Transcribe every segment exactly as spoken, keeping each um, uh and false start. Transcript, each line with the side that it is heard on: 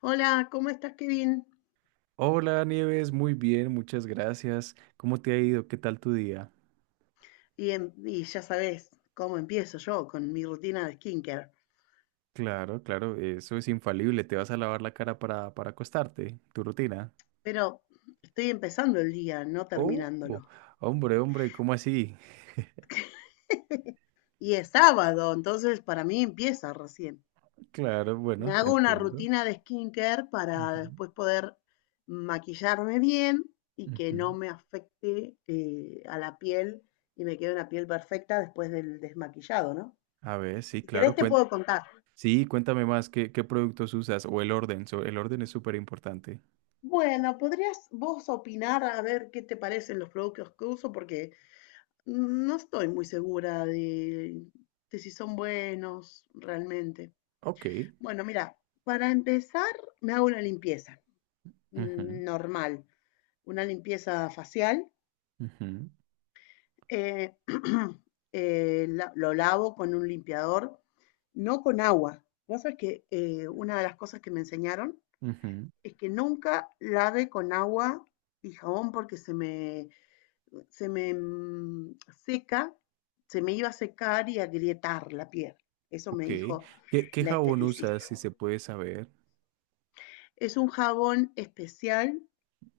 left: Hola, ¿cómo estás, Kevin?
right: Hola Nieves, muy bien, muchas gracias. ¿Cómo te ha ido? ¿Qué tal tu día?
left: Y, em- y ya sabes cómo empiezo yo con mi rutina de skincare,
right: Claro, claro, eso es infalible. Te vas a lavar la cara para, para acostarte, tu rutina.
left: pero estoy empezando el día, no
right: Oh,
left: terminándolo.
right: hombre, hombre, ¿cómo así?
left: Y es sábado, entonces para mí empieza recién.
right: Claro,
left: Me
right: bueno, te
left: hago una
right: entiendo.
left: rutina de skincare para
right: Ujú,
left: después poder maquillarme bien y que no
right: ujú.
left: me afecte eh, a la piel y me quede una piel perfecta después del desmaquillado, ¿no?
right: A ver, sí,
left: Si querés
right: claro.
left: te
right: cuen-
left: puedo contar.
right: sí, cuéntame más, ¿qué, qué productos usas? O el orden, so- el orden es súper importante.
left: Bueno, ¿podrías vos opinar a ver qué te parecen los productos que uso? Porque no estoy muy segura de, de si son buenos realmente.
right: Ok.
left: Bueno, mira, para empezar me hago una limpieza
right: Ujú,
left: mm, normal, una limpieza facial.
right: ujú,
left: eh, eh, la- lo lavo con un limpiador, no con agua. Vos sabés que eh, una de las cosas que me enseñaron
right: ujú.
left: es que nunca lave con agua y jabón porque se me se me mm, seca, se me iba a secar y a agrietar la piel. Eso me
right: Ok.
left: dijo
right: ¿Qué, qué
left: la
right: jabón
left: esteticista.
right: usas, si se puede saber?
left: Es un jabón especial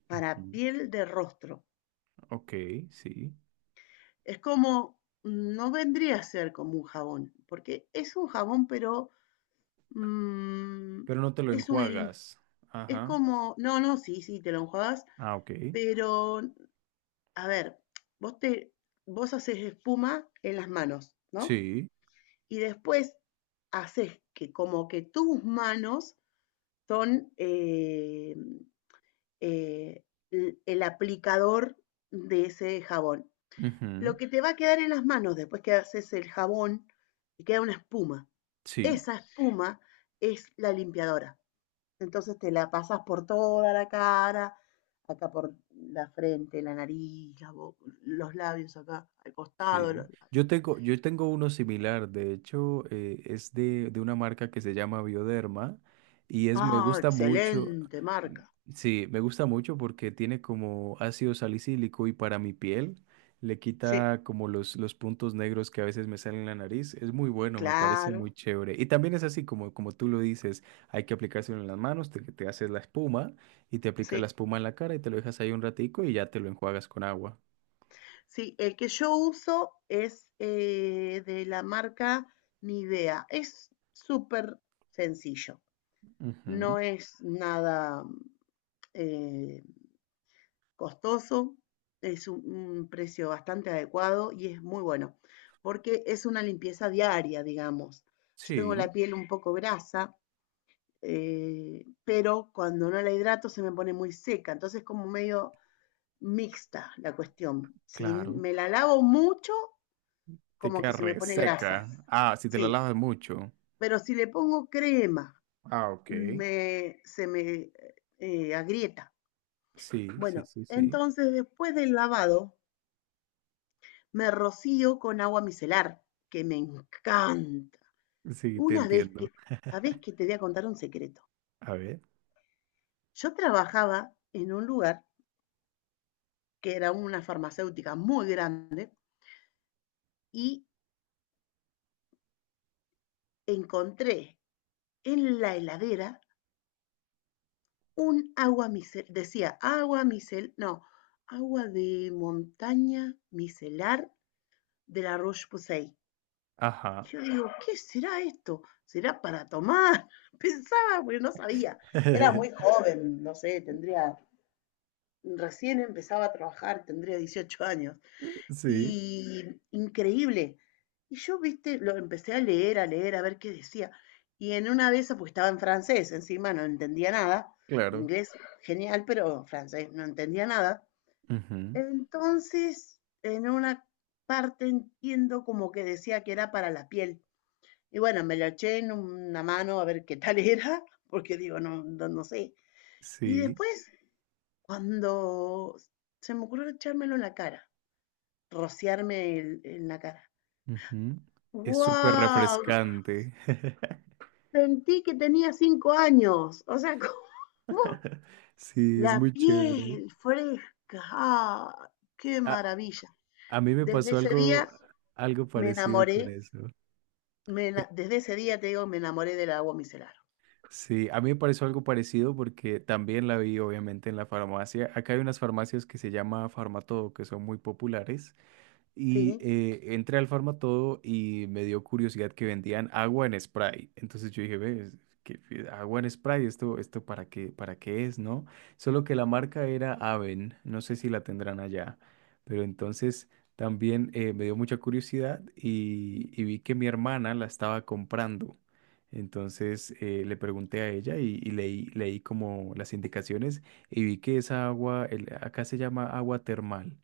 left: para
right: Ujú.
left: piel de rostro.
right: Ok, sí.
left: Es como, mm, no vendría a ser como un jabón, porque es un jabón, pero mm,
right: Pero no te lo
left: es un lim,
right: enjuagas.
left: es
right: Ajá.
left: como, no, no, sí, sí, te lo enjuagas,
right: Ah, ok.
left: pero, a ver, vos te, vos haces espuma en las manos, ¿no?
right: Sí.
left: Y después haces que como que tus manos son eh, eh, el, aplicador de ese jabón. Lo
right: Ujú.
left: que te va a quedar en las manos después que haces el jabón, te queda una espuma.
right: Sí.
left: Esa espuma es la limpiadora. Entonces te la pasas por toda la cara, acá por la frente, la nariz, la boca, los labios acá, al costado.
right: Sí,
left: Los labios.
right: yo tengo, yo tengo uno similar, de hecho, eh, es de, de una marca que se llama Bioderma y es, me
left: Ah,
right: gusta mucho,
left: excelente
right: mm,
left: marca.
right: sí, me gusta mucho porque tiene como ácido salicílico y para mi piel le
left: Sí,
right: quita como los, los puntos negros que a veces me salen en la nariz, es muy bueno, me parece muy
left: claro.
right: chévere. Y también es así como, como tú lo dices, hay que aplicárselo en las manos, te, te haces la espuma y te aplicas la
left: Sí,
right: espuma en la cara y te lo dejas ahí un ratico y ya te lo enjuagas con agua.
left: sí, el que yo uso es eh, de la marca Nivea. Es súper sencillo,
right: Ujú.
left: no es nada eh, costoso, es un, un precio bastante adecuado y es muy bueno, porque es una limpieza diaria, digamos. Yo tengo
right: Sí.
left: la piel un poco grasa, eh, pero cuando no la hidrato se me pone muy seca, entonces como medio mixta la cuestión. Si
right: Claro,
left: me la lavo mucho,
right: te
left: como
right: queda
left: que se me pone grasa.
right: reseca. Ah, si te la
left: Sí,
right: lavas mucho.
left: pero si le pongo crema,
right: Ah, ok.
left: me, se me eh, agrieta.
right: Sí, sí,
left: Bueno,
right: sí, sí.
left: entonces después del lavado, me rocío con agua micelar, que me encanta.
right: Sí, te
left: Una vez que,
right: entiendo.
left: ¿sabés que te voy a contar un secreto?
right: A ver.
left: Yo trabajaba en un lugar que era una farmacéutica muy grande y encontré en la heladera un agua micelar, decía agua micelar, no, agua de montaña micelar de la Roche-Posay.
right: Ajá.
left: Yo digo, ¿qué será esto? ¿Será para tomar? Pensaba, pero no sabía. Era muy joven, no sé, tendría, recién empezaba a trabajar, tendría dieciocho años
right: Sí,
left: y increíble. Y yo, viste, lo empecé a leer, a leer, a ver qué decía. Y en una de esas, pues estaba en francés, encima no entendía nada.
right: claro.
left: Inglés, genial, pero francés, no entendía nada.
right: Ujú,
left: Entonces, en una parte entiendo como que decía que era para la piel. Y bueno, me lo eché en una mano a ver qué tal era, porque digo, no, no, no sé. Y
right: sí.
left: después, cuando se me ocurrió echármelo en la cara, rociarme el- en la cara.
right: Ujú. Es súper
left: ¡Wow!
right: refrescante.
left: Sentí que tenía cinco años. O sea, como
right: Sí, es
left: la
right: muy chévere.
left: piel fresca. ¡Ah! ¡Qué
right: A,
left: maravilla!
right: a mí me
left: Desde
right: pasó
left: ese
right: algo,
left: día
right: algo
left: me
right: parecido con
left: enamoré.
right: eso.
left: me ena- desde ese día, te digo, me enamoré del agua micelar.
right: Sí, a mí me pareció algo parecido porque también la vi obviamente en la farmacia. Acá hay unas farmacias que se llama Farmatodo, que son muy populares y
left: ¿Sí?
right: eh, entré al Farmatodo y me dio curiosidad que vendían agua en spray. Entonces yo dije, ve, es que que agua en spray, esto, esto para qué, para qué es, ¿no? Solo que la marca era Aven, no sé si la tendrán allá, pero entonces también eh, me dio mucha curiosidad y, y vi que mi hermana la estaba comprando. Entonces eh, le pregunté a ella y, y leí, leí como las indicaciones y vi que esa agua, el- acá se llama agua termal.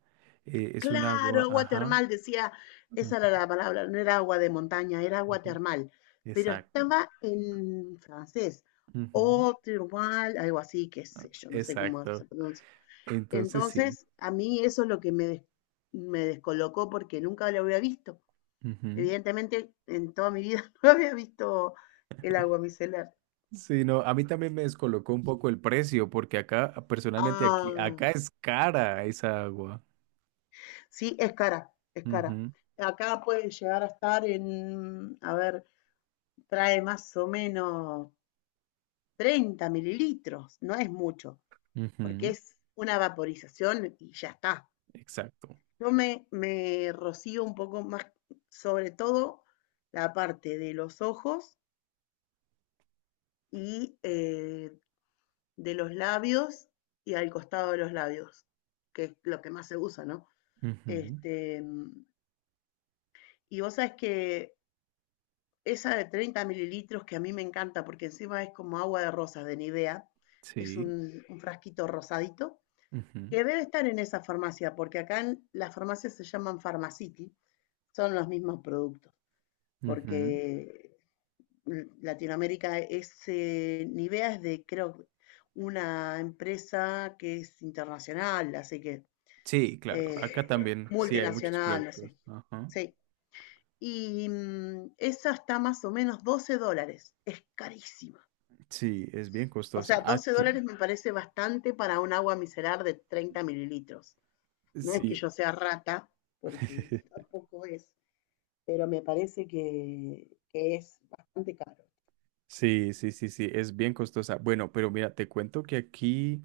right: Eh, es un
left: Claro,
right: agua,
left: agua
right: ajá.
left: termal, decía.
right: Ujú,
left: Esa era la palabra. No era agua de montaña, era agua
right: ujú,
left: termal. Pero
right: exacto.
left: estaba en francés.
right: Ujú,
left: Eau thermale, algo así, qué sé yo, no sé cómo se
right: exacto.
left: pronuncia.
right: Entonces sí.
left: Entonces, a mí eso es lo que me, des- me descolocó porque nunca lo había visto.
right: Ujú.
left: Evidentemente, en toda mi vida no había visto el agua micelar.
right: Sí, no, a mí también me descolocó un poco el precio, porque acá, personalmente aquí,
left: Ah,
right: acá es cara esa agua.
left: sí, es cara, es cara.
right: Ujú,
left: Acá puede llegar a estar en, a ver, trae más o menos treinta mililitros, no es mucho, porque
right: ujú,
left: es una vaporización y ya está.
right: exacto.
left: Yo me, me rocío un poco más, sobre todo la parte de los ojos y eh, de los labios y al costado de los labios, que es lo que más se usa, ¿no?
right: Ujú,
left: Este, y vos sabés que esa de treinta mililitros que a mí me encanta porque encima es como agua de rosas de Nivea, es
right: sí.
left: un, un frasquito rosadito,
right: Ujú,
left: que debe estar en esa farmacia, porque acá en, las farmacias se llaman Pharmacity, son los mismos productos,
right: ujú.
left: porque Latinoamérica ese Nivea es de, creo, una empresa que es internacional, así que
right: Sí, claro. Acá
left: eh,
right: también sí hay muchos
left: multinacional, no
right: productos.
left: sé.
right: Ajá.
left: Sí. Y mm, esa está más o menos doce dólares. Es carísima.
right: Sí, es bien
left: O
right: costosa.
left: sea, doce
right: Aquí,
left: dólares me parece bastante para un agua micelar de treinta mililitros. No es que
right: sí.
left: yo sea rata, porque tampoco es, pero me parece que, que es bastante caro.
right: Sí, sí, sí, sí, es bien costosa. Bueno, pero mira, te cuento que aquí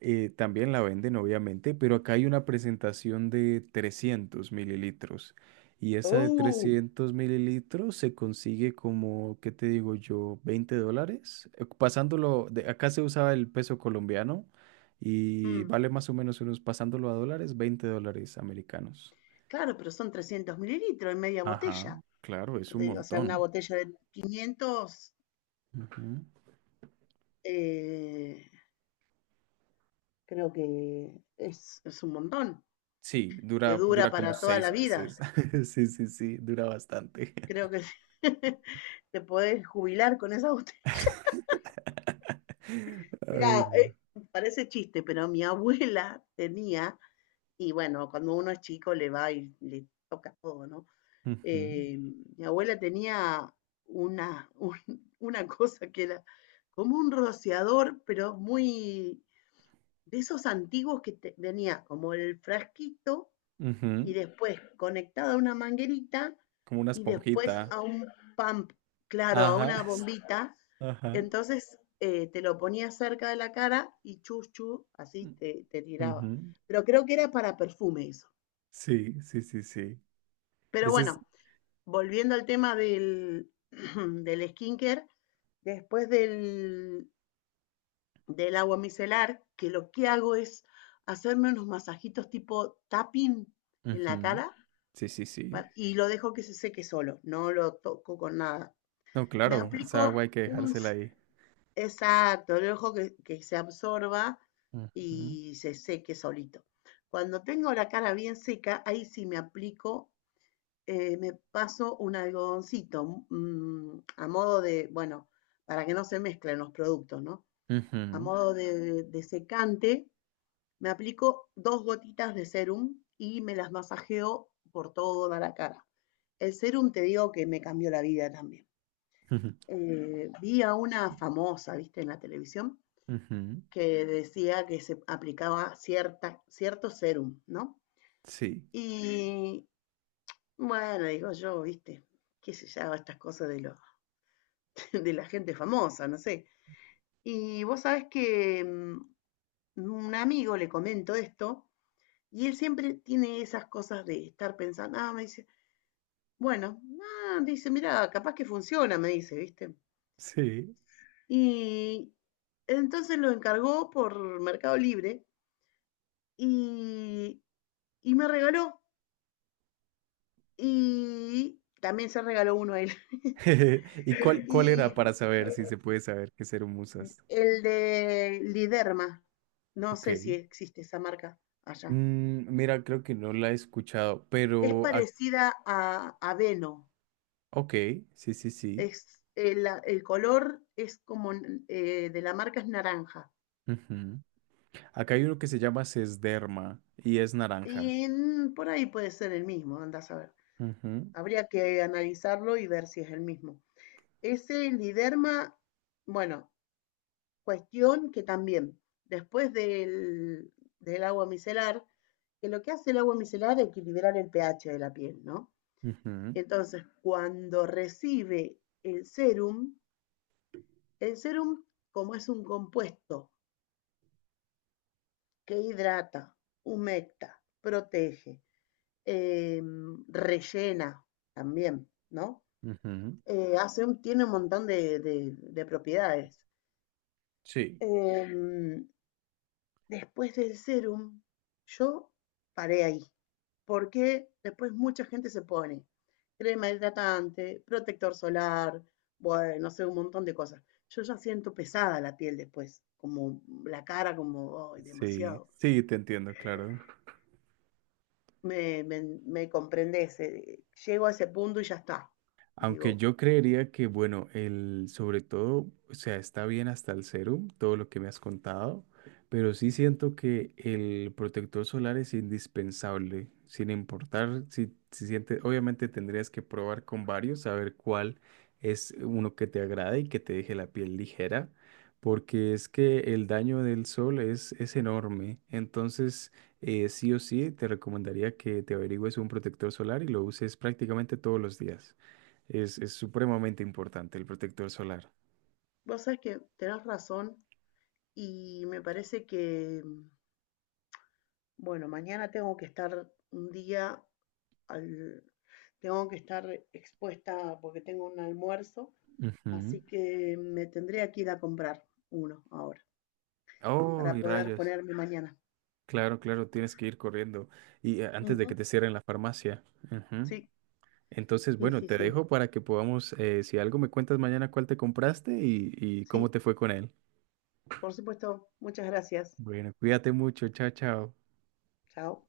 right: eh, también la venden, obviamente, pero acá hay una presentación de trescientos mililitros. Y esa de
left: ¡Uh!
right: trescientos mililitros se consigue como, ¿qué te digo yo? Veinte dólares. Eh, Pasándolo, de, acá se usaba el peso colombiano y
left: Mm.
right: vale más o menos unos, pasándolo a dólares, veinte dólares americanos.
left: Claro, pero son trescientos mililitros en media botella.
right: Ajá. Claro, es un
left: De- o sea, una
right: montón.
left: botella de quinientos,
right: Ujú.
left: eh, creo que es, es un montón.
right: Sí,
left: Te
right: dura,
left: dura
right: dura como
left: para toda
right: seis
left: la vida.
right: meses. Sí, sí, sí, dura bastante.
left: Creo que te podés jubilar con esa botella.
right: Ay,
left: Mira,
right: no.
left: parece chiste, pero mi abuela tenía, y bueno, cuando uno es chico le va y le toca todo, ¿no?
right: Ujú,
left: Eh, mi abuela tenía una, un- una cosa que era como un rociador, pero muy de esos antiguos que te- tenía como el frasquito y
right: ujú,
left: después conectado a una manguerita
right: como una
left: y después
right: esponjita.
left: a un pump, claro, a
right: Ajá,
left: una bombita.
right: ajá.
left: Entonces eh, te lo ponía cerca de la cara y chus, chus, así te, te tiraba.
right: Ujú.
left: Pero creo que era para perfume eso.
right: Sí, sí, sí, sí.
left: Pero
right: Ese es.
left: bueno, volviendo al tema del, del skincare, después del, del agua micelar, que lo que hago es hacerme unos masajitos tipo tapping en la
right: Ujú,
left: cara
right: sí, sí, sí.
left: y lo dejo que se seque solo, no lo toco con nada.
right: No,
left: Me
right: claro, esa
left: aplico
right: agua hay que
left: un...
right: dejársela ahí.
left: Exacto, lo dejo que, que se absorba
right: Ujú,
left: y se seque solito. Cuando tengo la cara bien seca, ahí sí me aplico eh, me paso un algodoncito mm, a modo de, bueno, para que no se mezclen los productos, ¿no? A
right: ujú,
left: modo de, de secante, me aplico dos gotitas de serum y me las masajeo por toda la cara. El serum te digo que me cambió la vida también.
right: ujú,
left: Eh, vi a una famosa, viste, en la televisión,
right: ujú.
left: que decía que se aplicaba cierta, cierto serum, ¿no?
right: Sí,
left: Y bueno, digo yo, viste, qué sé yo, estas cosas de los de la gente famosa, no sé. Y vos sabés que mm, un amigo le comento esto y él siempre tiene esas cosas de estar pensando, ah, me dice, bueno, ah, dice, mira, capaz que funciona, me dice, ¿viste?
right: sí.
left: Y entonces lo encargó por Mercado Libre y, y me regaló. Y también se regaló uno a él.
right: ¿Y cuál, cuál
left: Y
right: era para saber si se puede saber qué ser musas?
left: el de Liderma, no
right: Ok.
left: sé si existe esa marca allá.
right: Mm, mira, creo que no la he escuchado,
left: Es
right: pero... ac-
left: parecida a, a Veno.
right: ok, sí, sí, sí.
left: Es, el, el color es como eh, de la marca es naranja.
right: Ujú. Acá hay uno que se llama Sesderma y es naranja.
left: Y en- por ahí puede ser el mismo, andás a ver.
right: Ujú,
left: Habría que analizarlo y ver si es el mismo. Ese liderma, bueno, cuestión que también, después del, del agua micelar, que lo que hace el agua micelar es equilibrar el pH de la piel, ¿no?
right: ujú,
left: Entonces, cuando recibe el serum, el serum, como es un compuesto que hidrata, humecta, protege, eh, rellena también, ¿no?
right: ujú.
left: Eh, hace un- tiene un montón de, de- de propiedades.
right: Sí,
left: Em, después del serum, yo paré ahí, porque después mucha gente se pone crema hidratante, protector solar, bueno, no sé, un montón de cosas. Yo ya siento pesada la piel después, como la cara, como, ay,
right: sí,
left: demasiado.
right: sí, te entiendo, claro.
left: Me, me, me comprendés, eh, llego a ese punto y ya está.
right: Aunque
left: Digo,
right: yo creería que, bueno, el, sobre todo, o sea, está bien hasta el serum, todo lo que me has contado, pero sí siento que el protector solar es indispensable, sin importar si, si sientes, obviamente tendrías que probar con varios, saber cuál es uno que te agrade y que te deje la piel ligera, porque es que el daño del sol es, es enorme, entonces eh, sí o sí te recomendaría que te averigües un protector solar y lo uses prácticamente todos los días. Es, es supremamente importante el protector solar.
left: vos sabés que tenés razón y me parece que, bueno, mañana tengo que estar un día al, tengo que estar expuesta porque tengo un almuerzo,
right: Ujú.
left: así que me tendría que ir a comprar uno ahora
right: Oh,
left: para
right: y
left: poder
right: rayos.
left: ponerme mañana.
right: Claro, claro, tienes que ir corriendo. Y eh, antes de que
left: Ujú,
right: te cierren la farmacia. Ujú.
left: Sí,
right: Entonces,
left: sí,
right: bueno,
left: sí,
right: te
left: sí,
right: dejo para que podamos, eh, si algo me cuentas mañana cuál te compraste y, y cómo
left: sí,
right: te fue con él.
left: por supuesto. Muchas gracias.
right: Bueno, cuídate mucho. Chao, chao.
left: Chao.